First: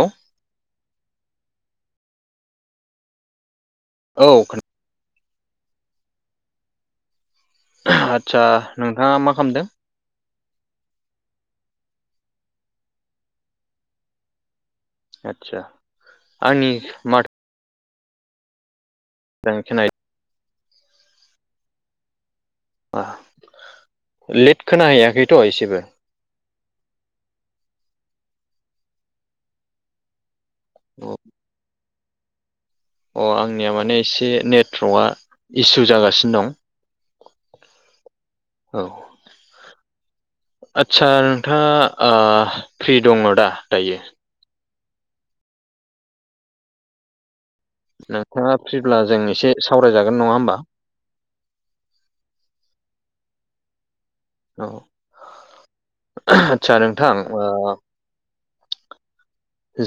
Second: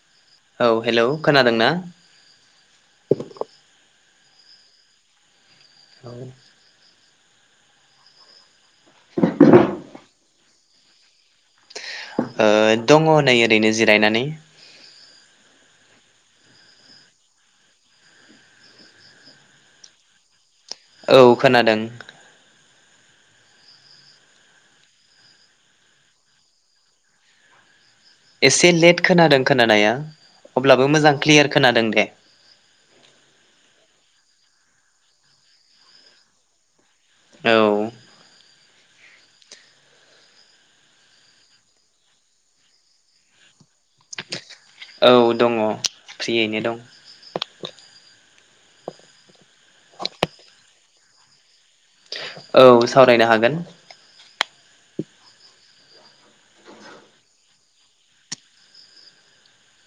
औ औ हेलौ खोनादों ना? औ खोना औ आदसा नोंथाङा मा खालामदों। ओ दङ नै ओरैनो जिरायनानै आतसा आंनि माथो जांखिनाय औ खोनादों। लेट खोना हैयाखैथ' एसेबो [unintelligible] एसे लेट खोनादों खोनानाया अब्लाबो मोजां क्लियार खोनादों दे। अ आंनिया माने एसे नेट्रकआ इसु जागासिनो दं औ औ आतसा नोंथांङा ओ फ्रि दंङ दा दायो? औ दंङ फ्रियैनो दं नोंथांङा फ्रिब्ला जों एसे सावरायजागोन नंङा होमबा औ सावरायनो हागोन औ आतसा नोंथां ओ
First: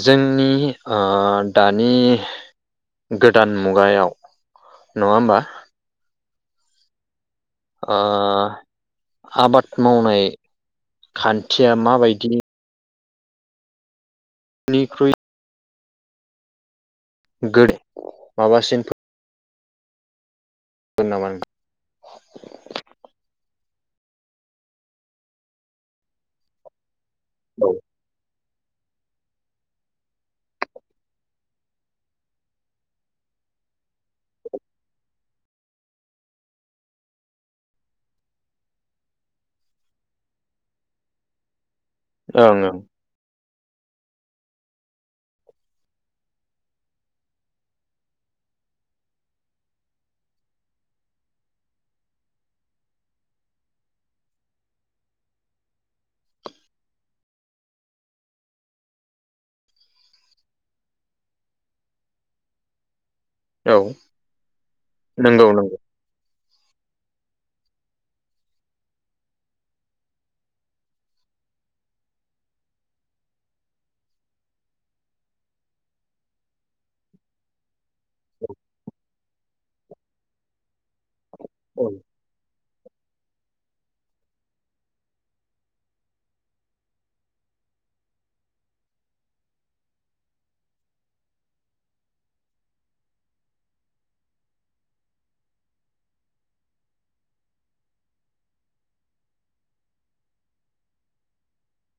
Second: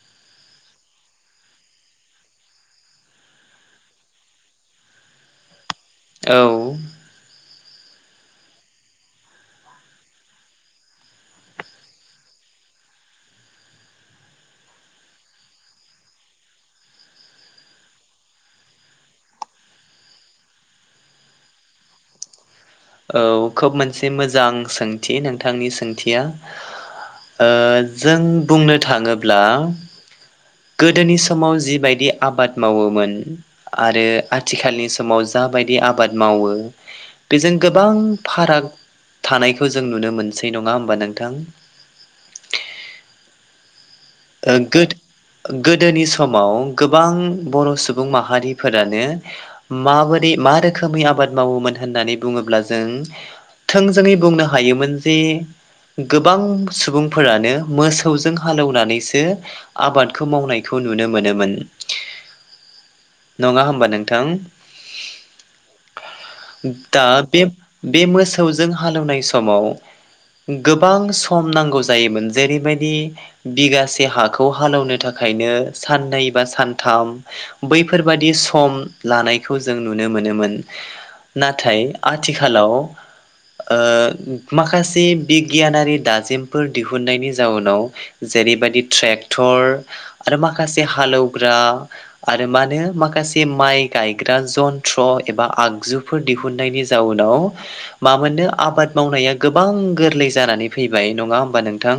जोंनि ओ दानि गोदान मुगायाव नंङा होमबा औ ओ आबाद मावनाय खान्थिया माबायदि निख्रुइ गोदो माबासिन मोननामा औ खोब मोनसे मोजां सोंथि नोंथांनि सोंथिया ओ ओं जों बुंनो थांङोब्ला गोदोनि समाव जिबायदि आबाद मावोमोन आरो आथिखालनि समाव जा माबायदि आबाद मावो बेजों गोबां फाराग थानायखौ जों नुनो मोनसै नंङा होमबा नोंथां ओं ओ गोद गोदोनि समाव गोबां बर' सुबुं माहारिफोरानो माबोरै मा रोखोमै आबाद मावोमोन होननानै बुंङोब्ला जों थोंजोङै बुंनो हायोमोन जे गोबां सुबुंफोरानो मोसौजों हालौवनानैसो दो आबादखौ मावनायखौ नुनो मोनोमोन नोंङा औ होमबा नोंथां नंगौ नंगौ दा बे बे मोसौजों हालौनाय समाव गोबां सम नांगौ जायोमोन जेरैबायदि बिगासे से हाखौ हालौनो थाखायनो साननै बा सानथाम बैफोरबादि सम लानायखौ जों नुनो मोनोमोन नाथाय औ आथिखालाव ओ माखासे बिगियानारि दाजिमफोर दिहुननायनि जाउनाव ज जेरैबायदि ट्रेक्टर आरो माखासे हालौवग्रा आरो मा होनो माखासे माइक गायग्रा जन्थ्र एबा आगजुफोर दिहुननायनि जाउनाव मामोननो आबाद मावनाया गोबां गोरलै जानानै फैबाय नंङा होमबा नोंथां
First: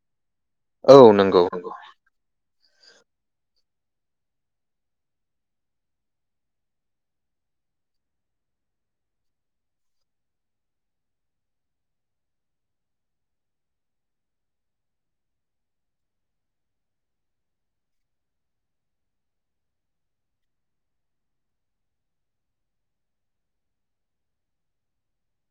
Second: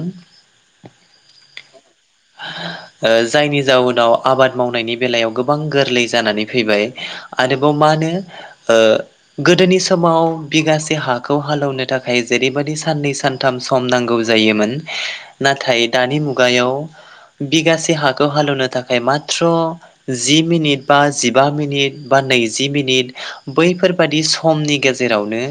औ नंगौ ओ जायनि जाउनाव आबाद मावनायनि बेलायाव गोबां गोरलै जानानै फैबाय आरोबाव मा होनो ओ गोदोनि समाव बिगासे हाखौ हालौनो थाखाय जेरैबायादि साननै सानथाम सम नांगौ जायोमोन नाथाय दानि मुगायाव बिगासे हाखौ हालौनो थाखाय माथ्र जि मिनिट बा जिबा मिनिट बा नैजि मिनिट बैफोरबादि समनि गेजेरावनो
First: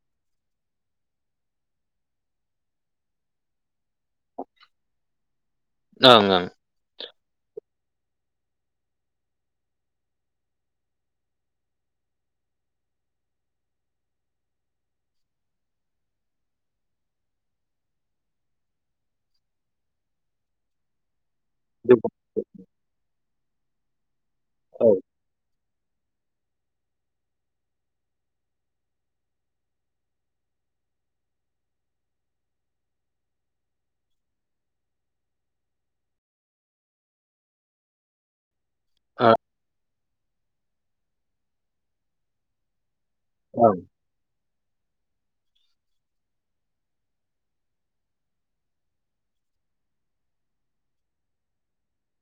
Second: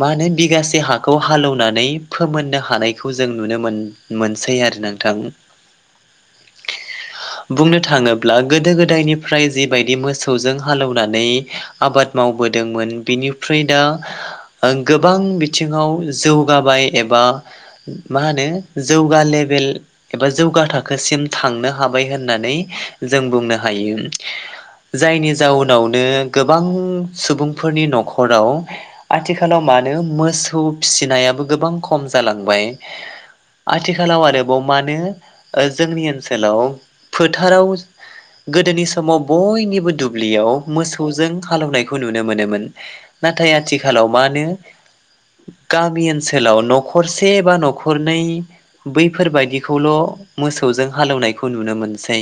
मा होनो बिगासे हाखौ हालौनानै फोमोननो हानायखौ जों नुनो मोन मोनसै आरो थां ओं बुंनो थांङोब्ला गोदो गोदायनिफ्राय जिबायदि मोसौजों हालौनानै आबाद मावबोदोंमोन बेनिफ्राय दा ओ गोबां बिथिंङाव जौगाबाय एबा मा होनो जौगाले ले एबा जौगा थाखोसिम थांनो हाबाय होननानै जों बुंनो हायो। ओं जायनि जाउन उनावनो गोबां सुबुंफोरनि न'खराव आथिखालाव मानो मोसौ सिबिनायाबो गोबां खम जालांबाय आथिखालाव आरोबाव मानो ओ जोंनि ओनसोलाव फोथाराव गोदोनि समाव औ बयनिबो दुब्लियाव मोसौजों हालेवनायखौ नुनो मोनोमोन। नाथाय ओं आथिखालाव मानो गामि ओनसोलाव न'खरसे बा न'खरनै बैफोरबायदि खौल' मोसौजों हालौनायखौ नुनो मोनसै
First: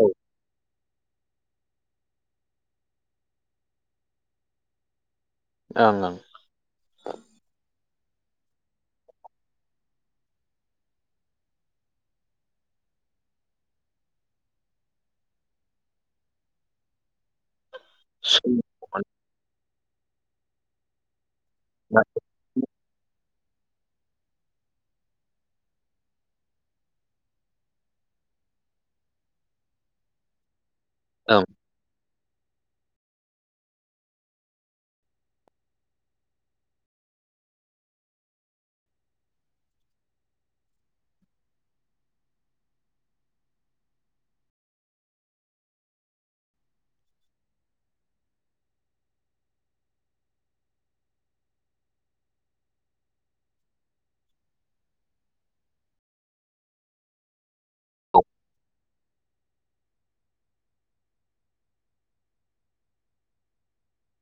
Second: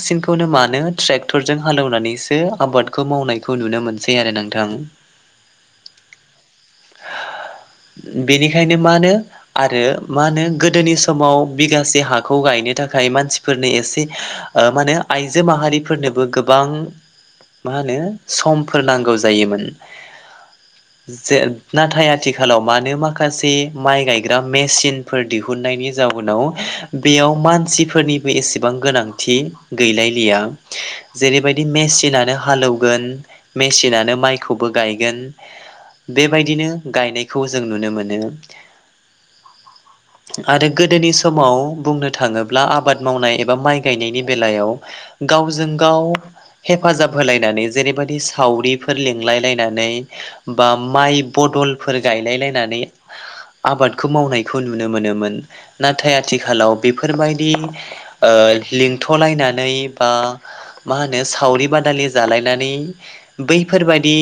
ओं मानो। ट्रेक्टरजों हालौनानैसो आबादखौ मावनायखौ नुनो मोनसै आरो नोंथां। ओं ओं। बेनिखायनो मानो आरो मानो गोदोनि स समाव बिगासे हाखौ गायनो थाखाय मानसिफोरनो एसे ओ मानो आइजो माहारिफोरनो बो गोबां मा होनो समफोर नांगौ जायोमोन जे नाथाय आथिखालाव मानो माखासे माइ गायग्रा मेसिनफोर दिहुननायनि जाउनाव बेयाव मानसिफोरनिबो एसेबां गोनांथि गैलायलिया। ओं जेरैबायदि मेसिना हालौगोन मेसिनानो माइखौबो गायगोन। बेबायदिनो गायनायखौ जों नुनो मोनो आरो गोदोनि समाव बुंनो थाङोब्ला आबाद मावनाय एबा माइ गायनायनि बेलायाव गावजों गाव हेफाजाब होलायनानै जेरैबायदि सावरिफोर लिंलाय लायनानै बा माइ बदलफोर गायलाय लायनानै आबादखौ मावनायखौ नुनो मोनोमोन। नाथाय आथिखालाव बेफोरबायदि ओ लिंथ'लायना नै बा मा होनो सावरि बादालि जालायनानै बैफोरबादि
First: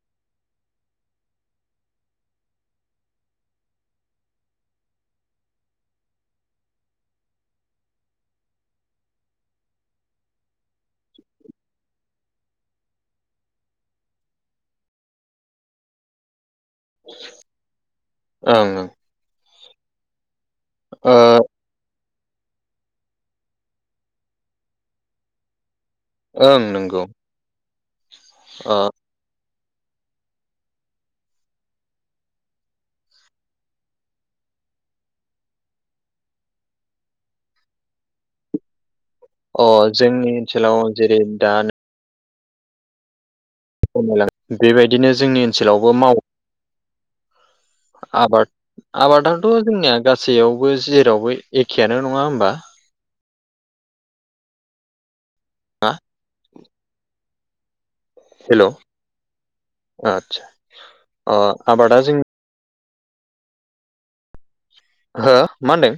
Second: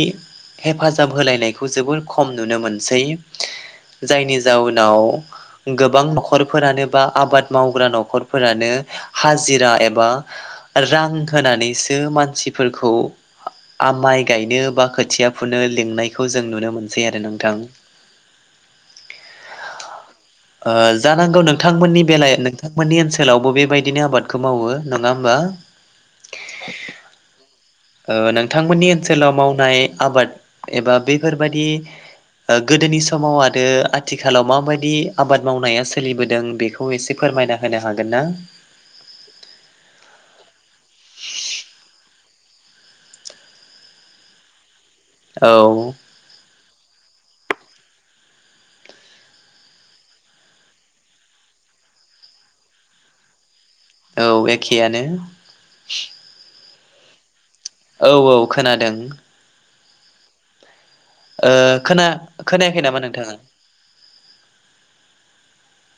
हेफाजाब होलायनायखौ जोबोर खम नुनो मोनसै। जायनि जाउनाव गोबां न'ख खरफोरानो बा आबाद मावग्रा न'खरफोरानो हाजिरा एबा रां होनानैसो मानसिफोरखौ आ माइ गायनो बा खोथिया फुनो लिंनायखौ जों नुनो। मोनसै आरो नोंथां ओं ओं ओ ओ जानांगौ नोंथांमोननि बेलाया नोंथांमोननि ओनसोलावबो बेबायदिनो आबादखौ मावो नङा होमबा। ओं नंगौ ओ ओ नोंथांमोननि ओनसोलाव माव नाय आबाद एबा बैफोरबायदि गोदोनि समाव आरो आथिखालाव माबायदि आबाद मावनाया सो सोलिबोदों बेखौ एसे फोरमायना होनो हागोन ना। अ जोंनि ओनसोलाव जेरै दान खमायलाङो बेबायदिनो जोंनि औ ओनसोलावबो मावो। [inaudible] आबाद आबादाथ' जोंनिया गासैयावबो जेरावबो एखेयानो नङा होमबा। औ एखेआनो। हा औ औ खोनादों। आदसा अ ओ आबादा खोना जों खोनायाखै नामा नों थांआ। हो मा होनदों?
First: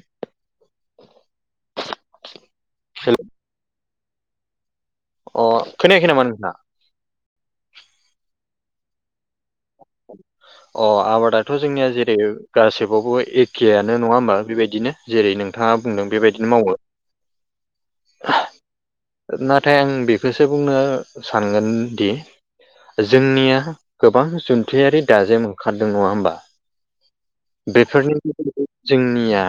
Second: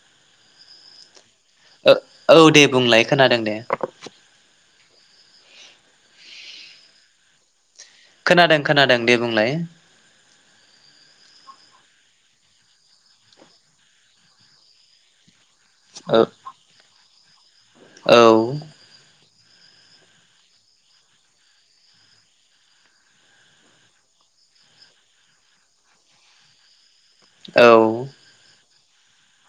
ओ औ दे बुंलाय हेल' खोनादों दे। अ खोनायाखै नामा नोंथां? खोनादों खोनादों दे बुंलाय। अ आबादाथ' जोंनिया जेरै गासिबावबो एखेआनो नङा होमबा बेबायदिनो जेरै नों थाङा बुंदों ओ बेबायदिनो मावो औ नाथाय आं बेखौसो बुंनो सानगोन दि जोंनिया गोबां ज [unintelligible] दाजेम ओंखारदों नङा होमबा औ बेफोरनि। जोंनिया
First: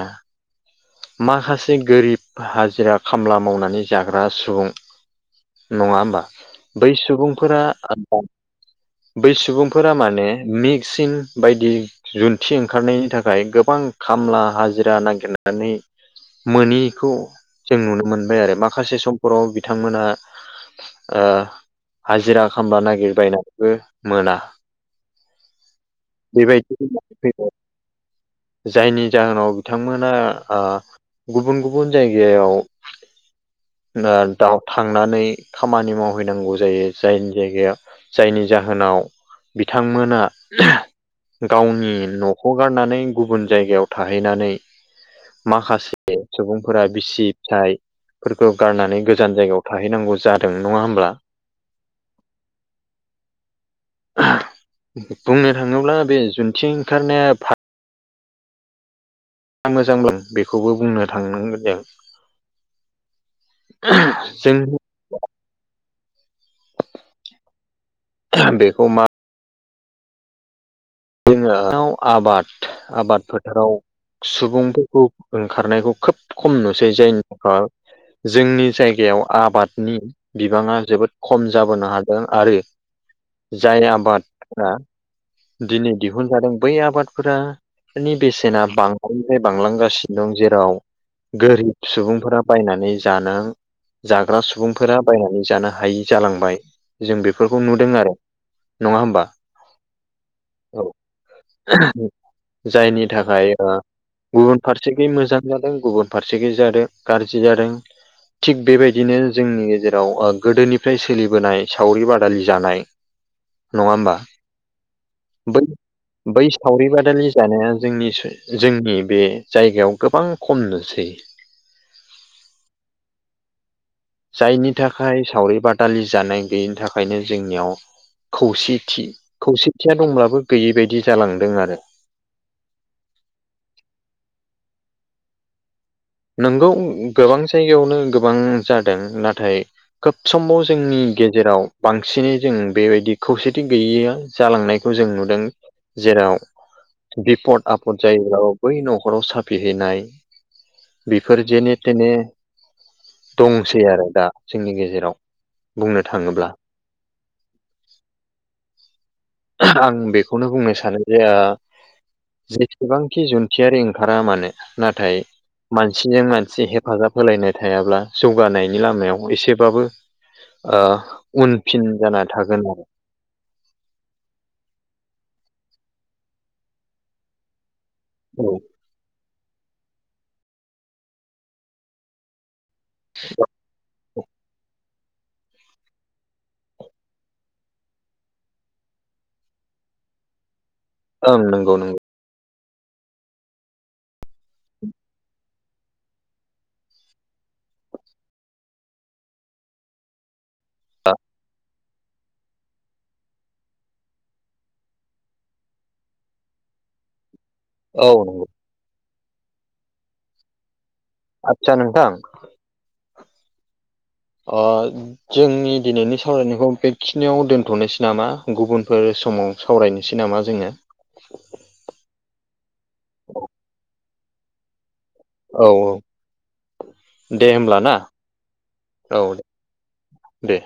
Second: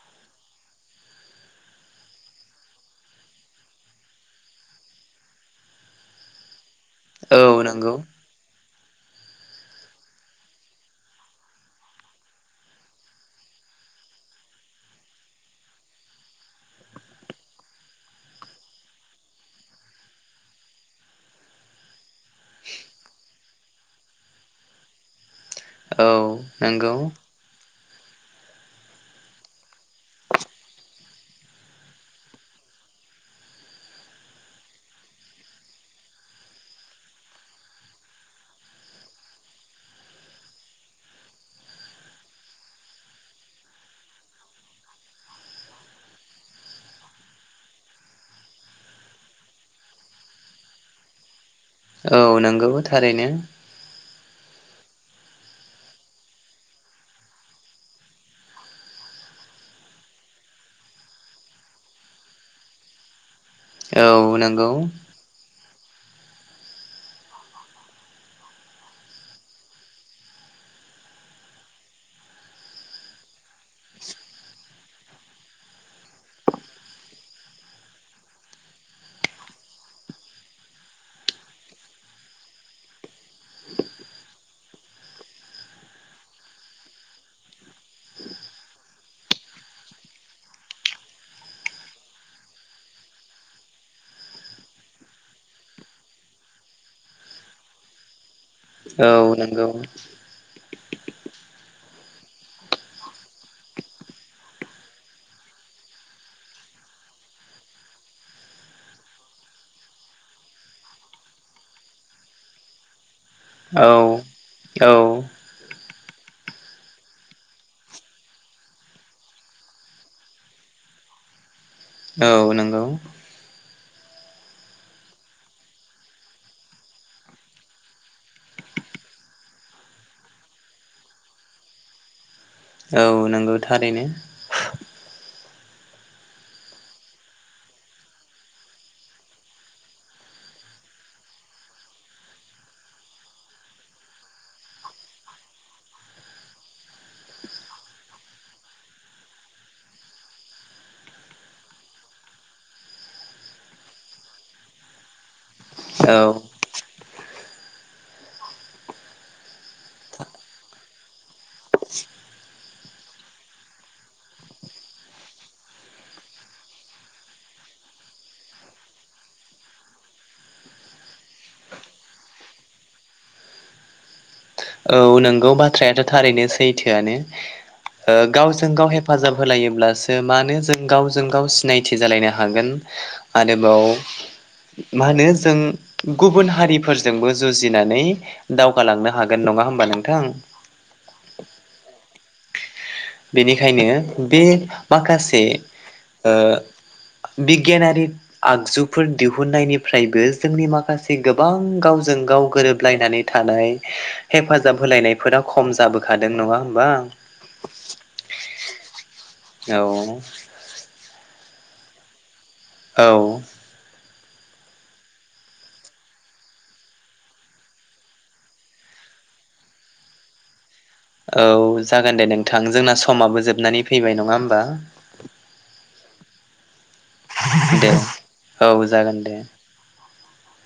माखासे गोरिब हाजिरा खामला मावनानै जाग्रा सुबुं नङा होमबा बै औ सुबुंफोरा नंगौ [inaudible] बै सुबुंफोरा माने मेक्सिन बायदि जुन्थि ओंखारनायनि थाखाय गोबां खामला हाजिरा नागिरनानै मोनैखौ जों नुनो मोनबाय आरो माखासे समफोराव बिथांमोना ओ हाजिरा खालामा नागिरबायनानैबो मोना। औ नंगौ [unintelligible] जायनि जाहोनाव बिथांमोना ओ। गुबुन गुबुन जायगायाव [inaudible] [unintelligible] थांनानै खामानि मावहैनांगौ जायो जायनि जायगायाव जायनि जाहोनाव बिथांमोना गावनि न'खौ गारनानै गुबुन जायगायाव थाहैनानै माखासे सुबुंफोरा बिसि फिसाय फोरखौ गारनानै गोजान जायगायाव थाहैनांगौ जादों नङा होमब्ला औ नंगौ थारैनो बुंनो थाङोब्ला बे जुन्थि ओंखारनाया मोजांबो बेखौबो बुंनो थांनांगोन जों औ नंगौ। जों बेखौ मा जोङो आबाद आबाद फोथाराव सुबुंफोर खौ ओंखारनायखौ खोब खम नुसै जायनि [unintelligible] जोंनि जायगायाव आबादनि बिबाङा जोबोद खम जाबोनो हादों आरो जाय आबादफोरा दिनै दिहुनजादों बै आबादफोरा फोरनि बेसेना बांनायनिफ्राय बांलांगासिनो दं जेराव गोरिब सुबुंफोरा बायनानै जानो जाग्रा सुबुंफोरा बायनानै जानो हायि जालांबाय जों बेफोरखौ नुदों आरो नङा होमबा औ नंगौ औ [unintelligible] जायनि थाखाय गुबुन फारसेखै मोजां जादों गुबुन फारसेखै जादों गारजि जादों थिग बेबायदिनो जोंनि गेजेराव ओ गोदोनिफ्राय सोलिबोनाय सावरि बादालि जानाय नङा औ होमबा औ। बै बै सावरि बादालि जानाया जोंनि जोंनि बे जायगायाव गोबां खम नु सै औ नंगौ। जायनि थाखाय सावरि बादालि जानाय गैयिनि थाखायनो जोंनियाव खौसेथि खौसेथिया दंब्लाबो गैयै बायदि जालांदों आरो। औ नंगौथारैनो नोंगौ गोबां जायगायावनो गोबां जादों नाथाय खोब समाव जोंनि गेजेराव बांसिनै जों बेबायदि खौसेथि गैयैया जालांनाय जों नुदों जेराव बिफद आफद जायोब्ला बै न'खराव साफि हैैनाय बेफोर जेने थेने। दंसै आरो दा जोंनि गेजेराव बुंनो औ थाङोब्ला [inaudible] आं बेखौनो बुंनो सानो जे ओ जेसेबांखि जुन्थियारि ओंखारा मानो नाथाय मानसिजों मानसि हेफाजाब होलायनाय थायाब्ला जौगानायनि लामायाव एसेबाबो ओ उनफिन जाना थागोन आरो। [inaudible] औ नंगौ बाथ्रायाथ' थारैनो सैथोआनो ओ औ गावजों गाव हेफाजाब होलायोब्लासो मानो जों गावजों गाव सिनायथि जालायनो हागोन। आरोबाव मा होनो जों गुबुन हारिफोरजोंबो जुजिनानै दावगालांनो हागोन। गोन नङा होमबा नोंथां। ओं नंगौ नंगौ बेनिखायनो बे माखासे ओ बिगियानारि आगजुफोर दिहुननायनिफ्रायबो जोंनि माखासे गोबां गाव गावजों गाव गोरोबलायनानै थानाय हेफाजाब होलायनायफोरा खम जाबोखादों नङा होमबा। [inaudible] औ नंगौ। औ। आतसा नोंथां औ। ओ जोंनि दिनैनि सावरायनायखौ बेखिनियाव दोनथ'नोसै नामा गुबुनफोर समाव सावरायनोसै नामा जोङो। औ जागोन दे नोंथां जोंना समाबो जोबनानै फैबाय नङा होमबा। औ औ दे होब्ला ना औ दे। दे।